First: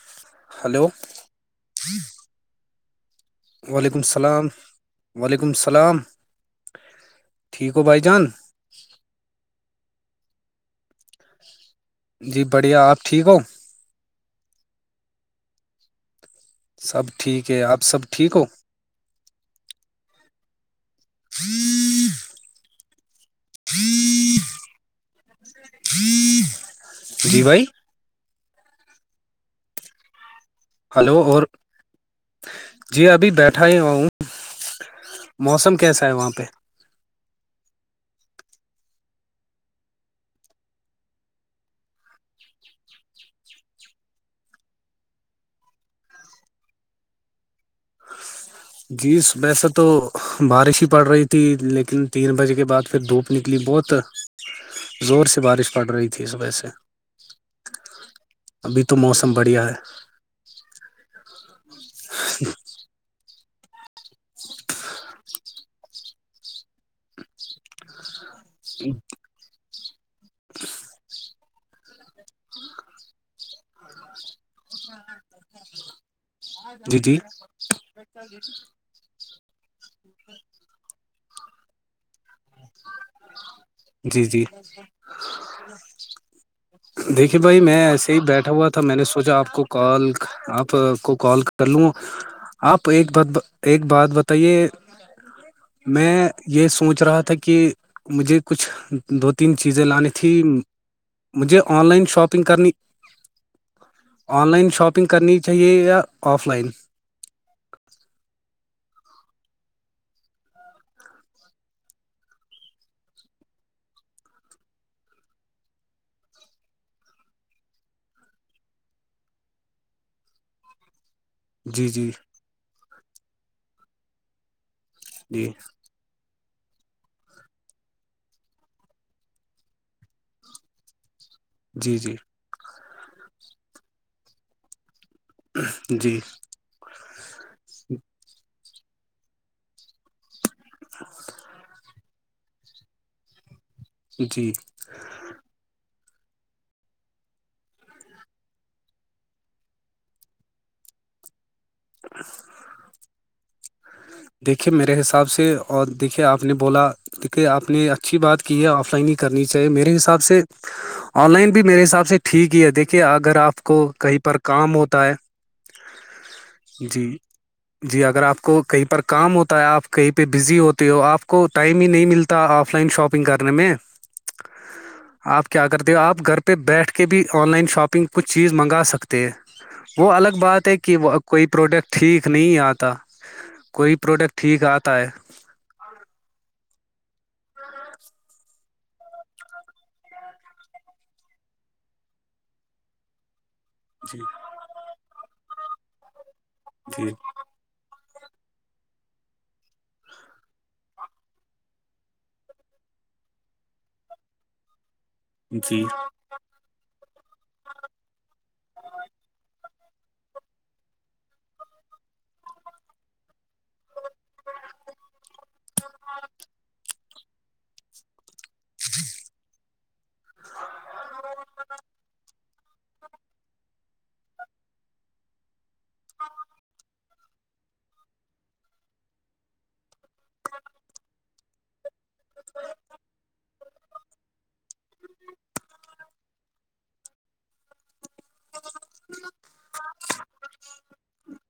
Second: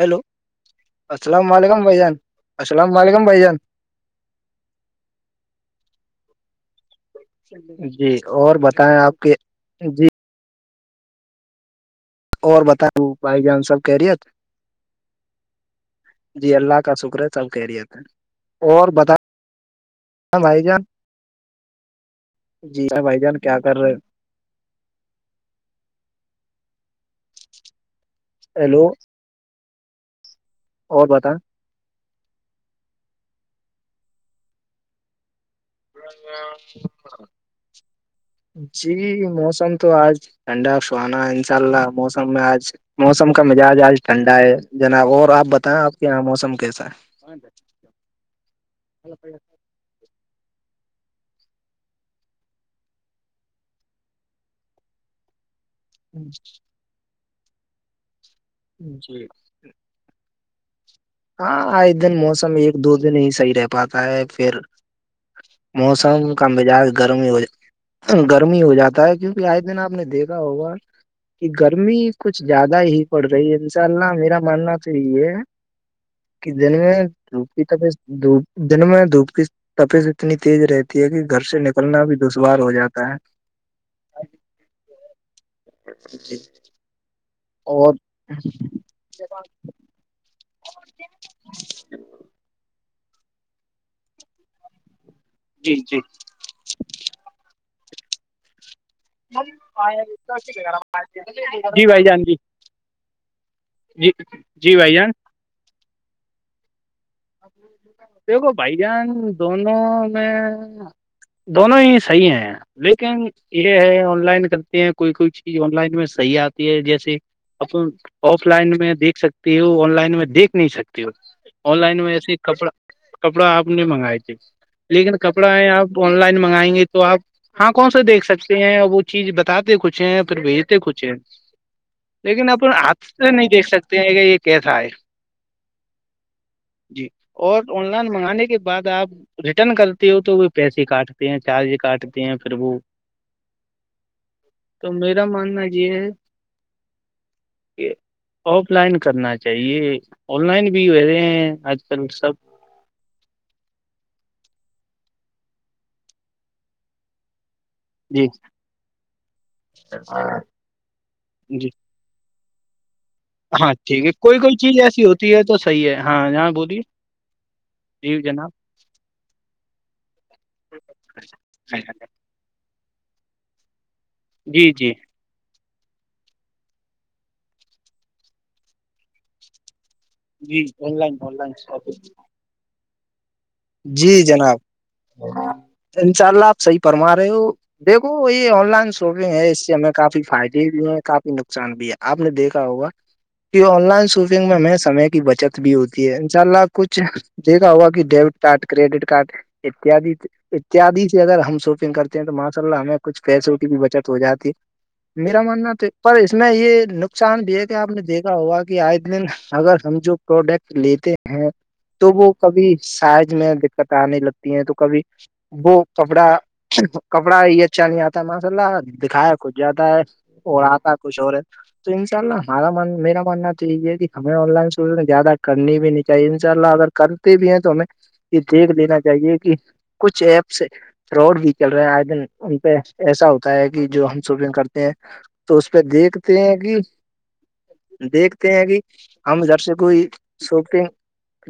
hello hello السلام علیکم بھ جان السلام علیکم بھ جان و ععلیکم السلام و علیکم السلام ٹھیک ہو بھائی جی جان اور بتائیں آپ کے جی جی اور بڑھیا بتا آپ ٹھیک ہو بھائی جان سب کہہ رہیے جی اللہ کا شکر ہے سب ٹھیک کہہ آپ رہیے تھے سب ٹھیک ہو اور بتا ہاں بھائی جان ہ [unintelligible] جی س بائی جان کیا کر رہے جی بھائی ہیلو ہلو اور جی ابھی بیٹھا ہی ہوں موسم کیسا ہے وہاں پہ جی موسم تو آج ٹھنڈافوانا انشاء اللہ موسم میں آج موسم کا مزاج آج ٹھنڈا ہے جناب اور آپ بتائیں آپ کے یہاں موسم کیسا ہے [inaudible] جی ویسا تو بارش ہی پڑ رہی تھی لیکن تین بجے کے بعد پھر دھوپ نکلی بہت زور سے بارش پڑ رہی تھی اس وجہ سے ابھی تو جی موسم بڑھیا ہے ہاں ایک دن موسم ایک دو دن ہی صحیح رہ پاتا ہے پھر موسم کا مزاج گرمی ہو گرمی ہو جاتا ہے کیونکہ آج دن آپ نے دیکھ ہوگا کہ گرمی کچھ زیادہ ہی پڑ رہی ہے چلنا میرا ماننا تو یہ کہ دن میں جی جی دھپی تو پھر دپ دن میں دھوپ کی تفیت اتنی تیز رہتی ہے کہ گھر سے نکلنا بھی دشوار ہو جاتا ہے جی جی دیکھیے بھائی میں اور ایسے ہی بیٹھا ہوا تھا میں نے سوچا آپ کو کال آپ کو کال کر لوں آپ ایک بات ایک بات بتائیے جی جی میں یہ سوچ رہا تھا کہ کہ مجھے کچھ دو تین چیزیں لانی تھی مجھے جی آن بھائی لائن جان جی شاپنگ کرنی جی آن لائن جی بھائی جان شاپنگ کرنی چاہیے یا آف لائن دیکھو بھائی جان دونوں میں دونوں ہی صحیح ہیں لیکن یہ ہے آن لائن کرتے ہیں کوئی کوئی چیز آن لائن میں صحیح آتی ہے جیسے ا آف لائن میں دیکھ سکتی ہو آن لائن میں دیکھ نہیں سکتی ہو آن جی لائن جی میں ایسے ہی کپڑا کپڑا آپ نہیں منگائے تھے لیکن کپڑا جی آپ آن لائن منگائیں گے تو آپ ہاں کون سےا دیکھ سکتے ہیں وہ چیز بتاتے کچھ ہیں پھر بھیجتے کچھ ہیں جی جی لیکن ا ہاتھ سے نہیں دیکھ سکتے ہیں کہ یہ کیسا ہے جی جی اور آن لائن منگانے کے بعد آپ ریٹرن کرتے ہو تو پیسے کاٹتے ہیں چارج کاٹتے ہیں پھر وہ جی تو میرا ماننا یہ ہے کہ آف لائن کرنا چاہیے آن لائن بھی رہ رہے ہیں آج کل سب دیکھیے میرے حساب سے اور دیکھیے آپ نے بولا دیکے آپ نے اچھی جی بات کی ہے آف لائن ہی کرنی چاہیے میرے حساب سے آن لائن بھی جی میرے حساب سے ٹھیک ہی ہے دیک کہ اگر آپ ہاں کو ٹھیک ہے کہیں پر کوئی کوئی کام چیز ہوتا ایسی ہے ہوتی تو صحیح ہے ہاں ہاں بولیے جی جی اگر آپ کو کہیں پر کام ہوتا ہے آپ کہیں پہ بزی ہوتے ہو آپ کو ٹائم ہی نہیں مل ملتا آف لائن شاپنگ کرنے میں جی جی آپ کیا کرتے ہو آپ گھر پہ بیٹھ کے بھی آن لائن شاپنگ کچھ چیز منگا سکتے تھ وہ الگ جی بات ہے کہ آن لائن وہ آن کوئی لائن پروڈکٹ شاپنگ ٹھیک نہیں آتا کوئی جی پروڈکٹ جناب ٹھیک آتا ہے انشاء اللہ آپ صحیح فرما رہے ہو دیکو یہ آن لائن شاپنگ ہے اس سے ہمیں کافی فائدے بھی ہیں کافی نقصان بھی ہے آپ نے دیکھا ہوگا کی آن لائن شاپنگ میں ہمیں سمے کی بچت بھی ہوتی ہے ان شاء اللہ کچھ ج گا ہوا کہ ڈیبٹ کارڈ کریڈٹ کارڈ اتیاد اتیادی سے اگر ہم شاپنگ کرتے ہیں تو ماشاء اللہ ہمیں کچھ پیسوں کی بھی بچت ہو جاتی ہے میرا ماننا جی تو پر اس میں یہ نقصان بھی ہے کہ آپ نے دیکھا ہوگا کہ آئے دن اگر ہم جو پروڈکٹ لیتے ہیں تو وہ کبھی سائز میں دقت آنے لگتی ہیں تو کبھی وہ کپڑا کپڑا یہ اچھا نہیں آتا ماشاء اللہ دکھایا کھود جاتا ہے اور آتا کچھ اور ہے تو انشاء اللہ ہمارا من میرا ماننا تو یہ ہے کہ ہمیں آن لائن شوپنگ زیادہ کرنی بھی نہیں چاہیے ان شاء اللہ اگر کرتے بھی ہیں تو ہمیں یہ دیکھ لینا چاہیے کہ کچھ ایپس روڈ بھی چل رہے ہیں آئے دن ان پہ ایسا ہوتا ہے کہ جو ہم شوپنگ کرتے ہیں تو اس پہ دیکھتے ہیں کہ دیکھتے ہیں کہ ہم جھر سے کوئی شوپنگ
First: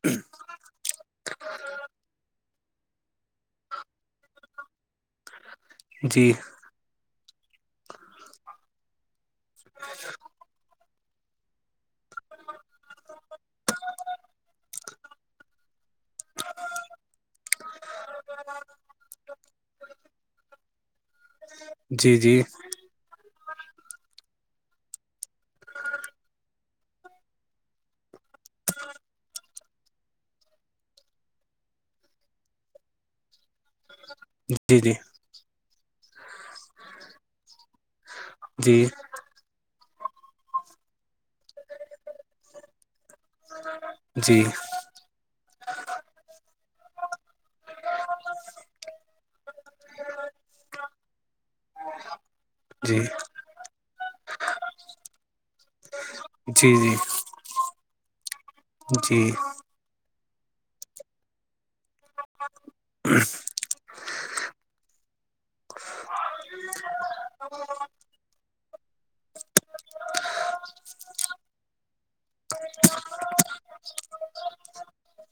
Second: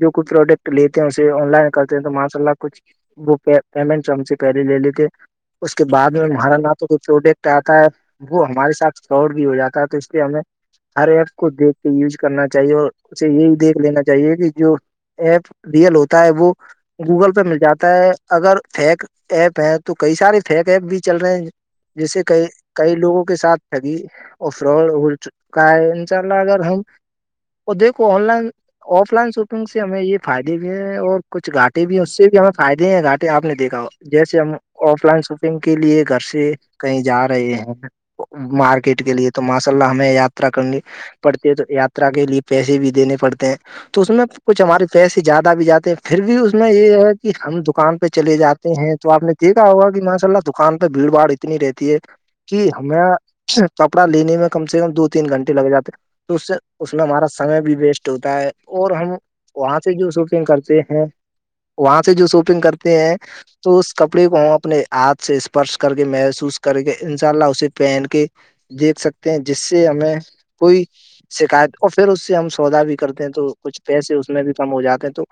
جو کوئی پروڈکٹ لیتے سے آن لائن کرتے ہیں تو ماشاء اللہ کچھ وہ پیمنٹ ہم سے پہلے لے لیتے اس کے بعد میں جی جی ہمہارا نا تو کو پروڈکٹ آتا ہے وہ ہمارے ساتھ اور بھی ہو جاتا ہے تو اس لیے ہمیں ہر ایپ کو دیکھ کے یوز کرنا چاہیے اور اسے یہی دیکھ لینا چاہیے کہ جو ایپ ریئل ہوتا ہے وہ گوگل پہ مل جاتا ہے اگر فیک ایپ ہے تو کئی سارے فیک ایپ بھی چل رہے ہیں جی جیسے جی کہئی کئی لوگوں کے ساتھ گی اور فرا ہے انشاءلہ اگر ہم اور دیکھو online offline shopping سے ہمیں یہ فائدے بھی ہے اور کچھ گھاٹے بھی ہیں اس سے بھی ہمیں فائدے ہیں گاٹے آپ نے دیکھا جیسے ہم آف لائن شاپنگ کے لیے گھر سے کہیں جا رہے ہیں جی مارکیٹ جی کے لیے تو ماشاء اللہ ہمیں یاترا کرنی پڑتی ہے تو یاترا کے لیے پیسے بھی دینے پڑتے ہیں تو اس میں جی کچھ ہمارے کیسے زیادہ بھی جاتے ہیں پھر بھی اس میں یہ ہے کہ ہم دکان پہ چلے جاتے ہیں تو آپ نے یہیکھا ہوگا کہ ماشاء اللہ دکان پہ بھیڑ باڑ اتنی رہتی ہے کہ ہمیں جی کپڑا لینے میں کم سے کم دو تین گھنٹے لگ جاتے تو اس سے جی جی اس میں ہمارا سمے بھی ویسٹ ہوتا ہے اور ہم جی جی وہاں سے جو شاپنگ کرتے ہیں وہاں سے جو شاپنگ کرتے ہیں تو اس کپڑے کو ہم اپنے ہاتھ سے اسپرش کر کے محسوس کریں کے انشاء اللہ اسے پہن کے دیکھ سکتے ہیں جس سے ہمیں کوئی شکایت اور پھر اس سے ہم سودا بھی کرتے ہیں تو کچھ پیسے بھی کم ہو جاتے ہیں تو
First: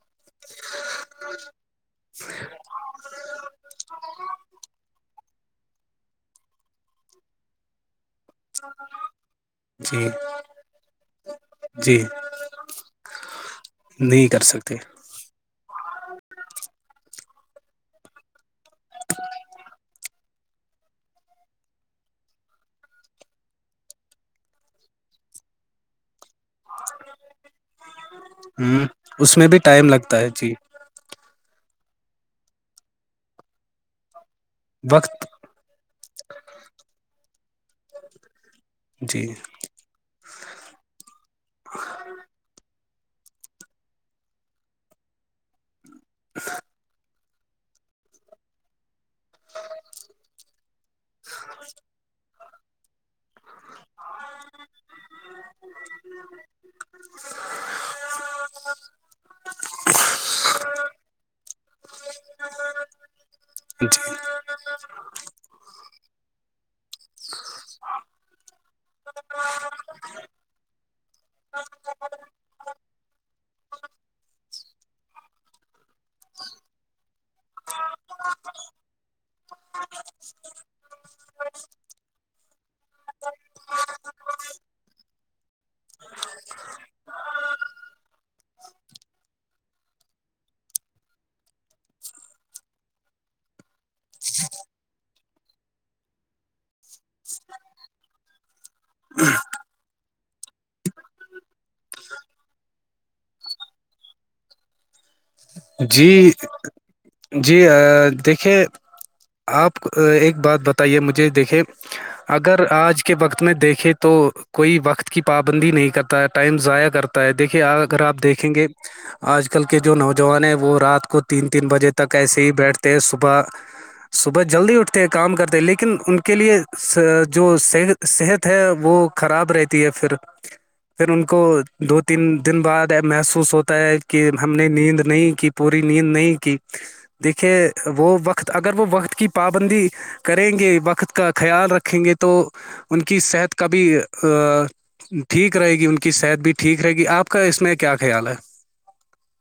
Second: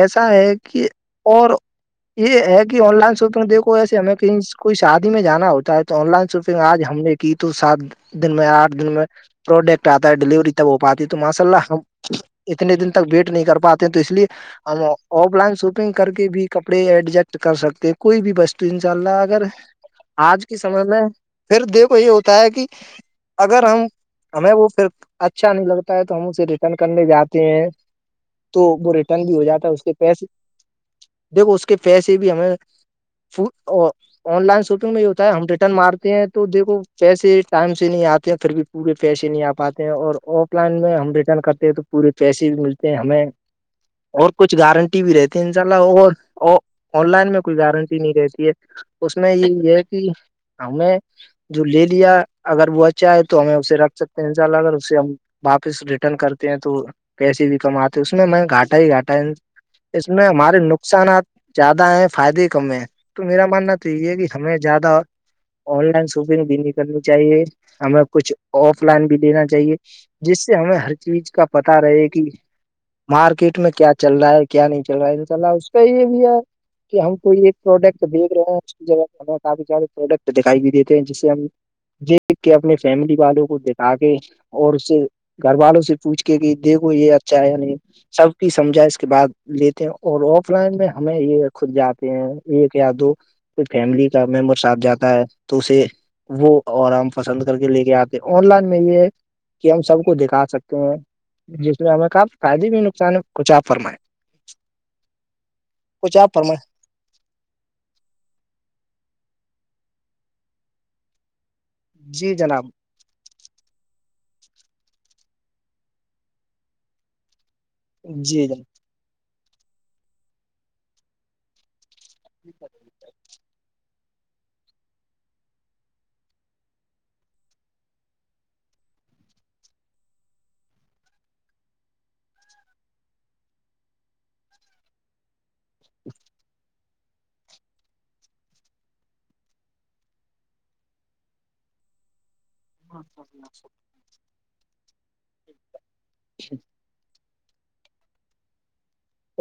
ایسا ہے کہ اور یہ ہے کہ آن لائن شاپنگ دیکو ایسے ہمیں کہیں کوئی شادی میں جانا ہوتا ہے تو آن لائن شاپنگ آج ہم نے کی تو سات دن میں آٹھ دن میں پروڈکٹ جی آتا ہے ڈیلیوری تب ہو پاتی ہے تو ماشاء اللہ ہم جی جی اتنے دن تک ویٹ نہیں کر پاتے تو اس لیے نہیں کر سکتے ہم آف لائن شاپنگ کر کے بھی کپڑے ایڈجسٹ کر سکتے کوئی بھی بو ان شاء اللہ اگر آج کے سمے میں پھر دیکھو یہ ہوتا ہے کہ اگر ہم ہمیں وہ پھر اچھا نہیں لگتا ہے تو ہم اسے ریٹرن کرنے جاتے ہیں تو ہ وہ ریٹرن بھی ہو میں جاتا ہے اس ٹائم کے لگتا پیسے ہے جی دیکھو اس کے پیسے بھی ہمیں آن لائن شپنگ میں یہ ہوتا وقت ہے ہم ریٹرن مارتے ہیں تو دیکھو پیسے ٹائم سے نہیں آتے ہیں پھر بھی پورے جی پیسے نہیں آ پاتے ہیں اور آف لائن میں ہم ریٹرن کرتے ہیں تو پورے پیسے بھی ملتے ہیں ہمیں اور کچھ گارنٹی بھی رہتی ان شاء اللہ اور آن لائن میں کوئی گارنٹی نہیں رہتی ہے اس میں یہ ہے کہ ہمیں جو لے لیا اگر وہ اچھا ہے تو ہمیں اسے رکھ سکتے ہیں ان شاء اللہ اگر اسے ہم واپس ریٹرن کرتے ہیں تو پیسے بھی کماتے اس میں میں گھاٹا ہی گھاٹا ہے اس میں ہمارے نقصانات زیادہ ہیں فائدے ہی کم ہیں تو میرا ماننا تو یہ ہے کہ ہمیں زیادہ آن لائن شوفنگ بھی نہیں کرنی چاہیے ہمیں کچھ آف لائن بھی دینا چاہیے جس سے ہمیں ہر چیز کا پتا رہے کہ مارکیٹ میں کیا چل رہا ہے کیا نہیں چل رہا ہے انسءلہ اس کا یہ بھی ہے کہ ہم کوئی ایک پروڈکٹ دیکھ رہے ہیں ج ہمیں کافی سارے پروڈکٹ دکھائی بھی دیتے ہیں جس سے ہم دیکھ کے اپنے فیملی والوں کو دکھا کے اور اس سے گھر والوں سے پوچھ کے کہ دیکھو یہ اچھا ہے نہیں سب کی سمجھا اس کے بعد لیتے ہیں اور آف لائن میں ہمیں یہ خود جاتے ہیں ایک یا دو کوئی فیملی کا ممبر صاحب جاتا ہے تو اسے وہ آرام پسند کر کے لے کے آتے آن لائن میں یہ ہے کہ ہم سب کو دکھا سکتے ہیں جس میں ہمیں کاپ فائدے بھی نقصان ہے کچھ آپ فرمائےیں جی کچھ آپ فرمائیں جی دیکھیے آپ ایک بات بتائیے مجھے دیکھیے جی اگر جناب آج کے وقت میں دیکھیں تو کوئی وقت کی پابندی نہیں کرتا ہے ٹائم ضائع کرتا ہے دیکھے آ آپ جی دیکھیں گے جناب آج کل کے جو نوجوان ہیں وہ رات کو تین تین بجے تک ایسے ہی بیٹھتے ت صبح صبح جلدی اٹھتے کام کرتے لیکن ان کے لیے جو صحت صحت ہے وہ خراب رہتی ہے پھر پھر ان کو دو تین دن بعد محسوس ہوتا ہے کہ ہم نے نیند نہیں کی پوری نیند نہیں کی دیکھیے وہ وقت اگر وہ وقت کی پابندی کریں گے وقت کا خیال رکھیں گے تو تو ان کی صحت کا بھی ٹھیک رہے گی ان کی صحت بھی ٹھیک رہے گی آپ کا اس میں کیا خیال ہے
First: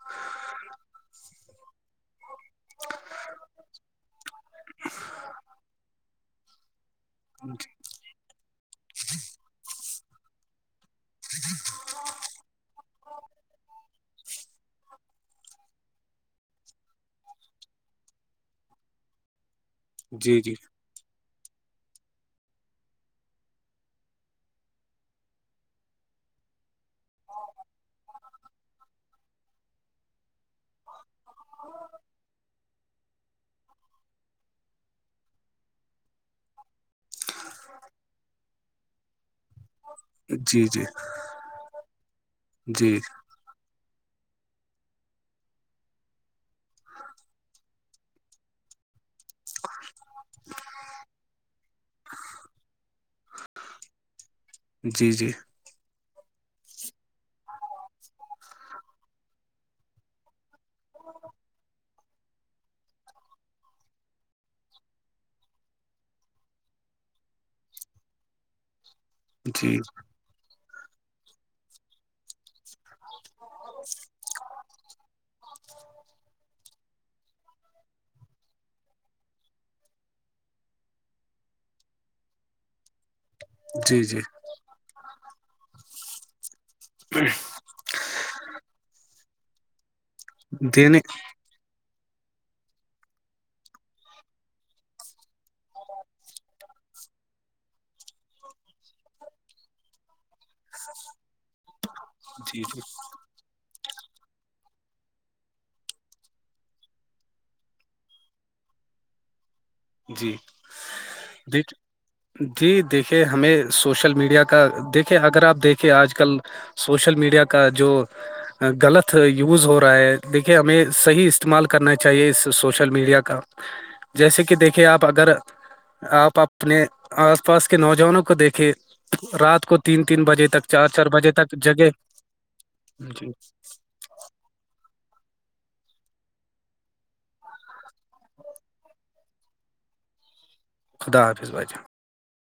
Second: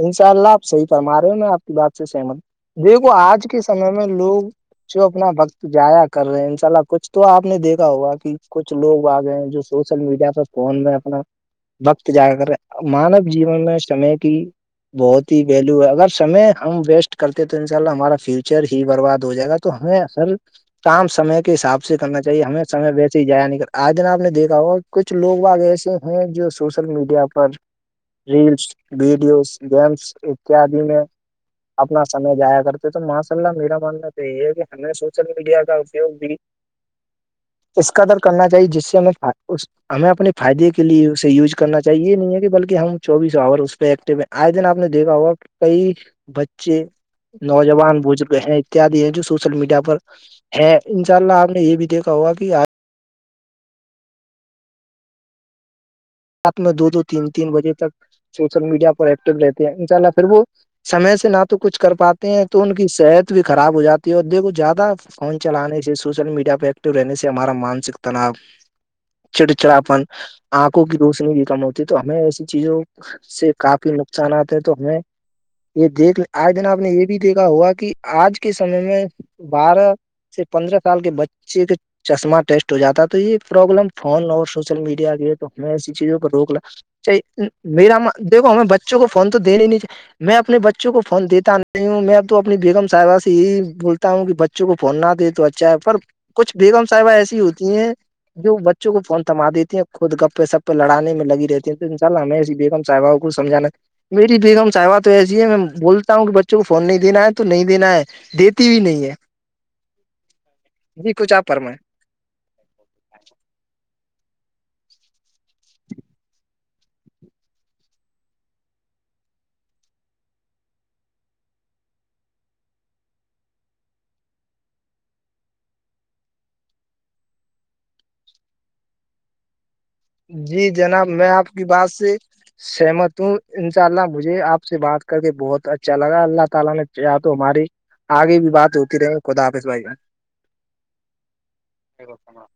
انشاء اللہ آپ صحیح فرما رہے ہو میں آپ کی بات سے سہمت دیکھو آج کے سمے میں لوگ جو اپنا وقت جایا کر رہے ہیں ان شاء اللہ کچھ تو آپ نے دیکھا ہوگا کہ کچھ لوگ آگئے جو سوشل میڈیا پہ فون میں وقت جا کر مانو جیون میں سمے کی بہت ہی ویلو ہے اگر سمے ہم ویسٹ کرتے ہیں تو ان شاء اللہ ہمارا فیوچر ہی برباد ہو جائے گا تو ہے اصل جی [unintelligible] جی [unintelligible] کام سمے کے حساب سے کرنا چاہیے ہمیں سے بیسے ہی جایا نہیں کر آج جن آ نے دیکھا ہو کچھ لوگ آگ ایسے ہیں جو سوشل میڈیا پر ریلس ویڈیوز گیمس اتیادی میں اپنا سمے جایا کرتے تو ماشاء اللہ میرا ماننا تو یہی ہے کہ ہمیں سوشل میڈیا کا اپیوگ بھی اس کا در کرنا چاہیے جس سے ہمیں اس ہمیں اپنے جی فائدے کے جی لیے اسے یوز کرنا چاہیے نہیں ہے کہ بلکہ ہم جی چوبیس آور اس پہ ایکٹو آئے دن آپ نے دیکھا ہوا کہ کئی بچے نوجوان بزرگ ہیں اتیادی ہیں جو سوشل میڈیا پر ہے ان شاء اللہ آپ نے یہ بھی دیکھا ہوگا کہ آ جی جی میں دو دو تین تین بجے تک سوشل میڈیا پر ایکٹو رہتے ہیں انشاء اللہ پھر وہ سمے سے نہ تو کچھ کر پاتے ہیں تو ان کی صحت بھی خراب ہو جاتی ہے اور دیکھو زیادہ فون چلانے سے سوشل میڈیا پہ ایکٹو رہنے سے ہمارا مانسک تناؤ جی چڑچڑاپن آنکھوں کی روشنی بھی کم ہوتی ہے تو ہمیں ایسی چیزوں سے کافی نقصان آتے ہے تو ہمیں یہ دیکھ آئے دن آپ نے یہ بھی دیکھا ہوا کہ آج کے سمے میں بارہ سے پندرہ سال کے بچے کا چشمہ ٹیسٹ ہو جاتا تو یہ پرابلم جی جی فون اور سوشل میڈیا کی ہے تو ہمیں ایسی چیزوں کو روک میرا دھو ہمیں بچوں کو فون تو دنے ہی نہیں چاہے میں اپنے بچوں دینے کو فون دیتا ہوں میںب تو اپنی بیگم صاحبہ سے یہی بولتا ہوں کہ بچوں کو فون نہ دے تو اچھا ہے پر کچھ بیگم صاحبہ ایسی ہوتی ہیں جو بچوں کو فون تھما دیتی ہیں خود گپے سپے لڑان میں لگی رہتی ہیں تو انشء اللہ میںیں اس جی بیگم جی ساحباؤ کو سمجھا میری بیگم ساحوہ تو ایسی ہے میں بولتا ہوں کہ بچوں کو فون نہیں دینا ہے تو نہیں دینا ہے دیتی بھی نہیں ہے جی جی کچھ آپ دیک فرمائیں جی دیکھیے ہمیں سوشل میڈیا کا دیکھے اگر آپ دیکھے آج کل سوشل میڈیا کا جو غلط یوز ہو رہا ہے دیکھیے ہمیں صحیح استعمال کرنا چاہیے اس سوشل میڈیا کا جیسے کہ دیکھیے آپ اگر آپ اپنے آس پاس کے نوجوانوں کو دیکھے رات کو تین تین بجے جی تک چار چار جناب میں بجے آپ تک کی جگہ بات سے سہمت جی ہوں اپ سے بات کر کے بہت اچھا لگا آگے بھی بات ہوتی رہے خدا حافظ بھائی کا خدا حافظ بچا بتنا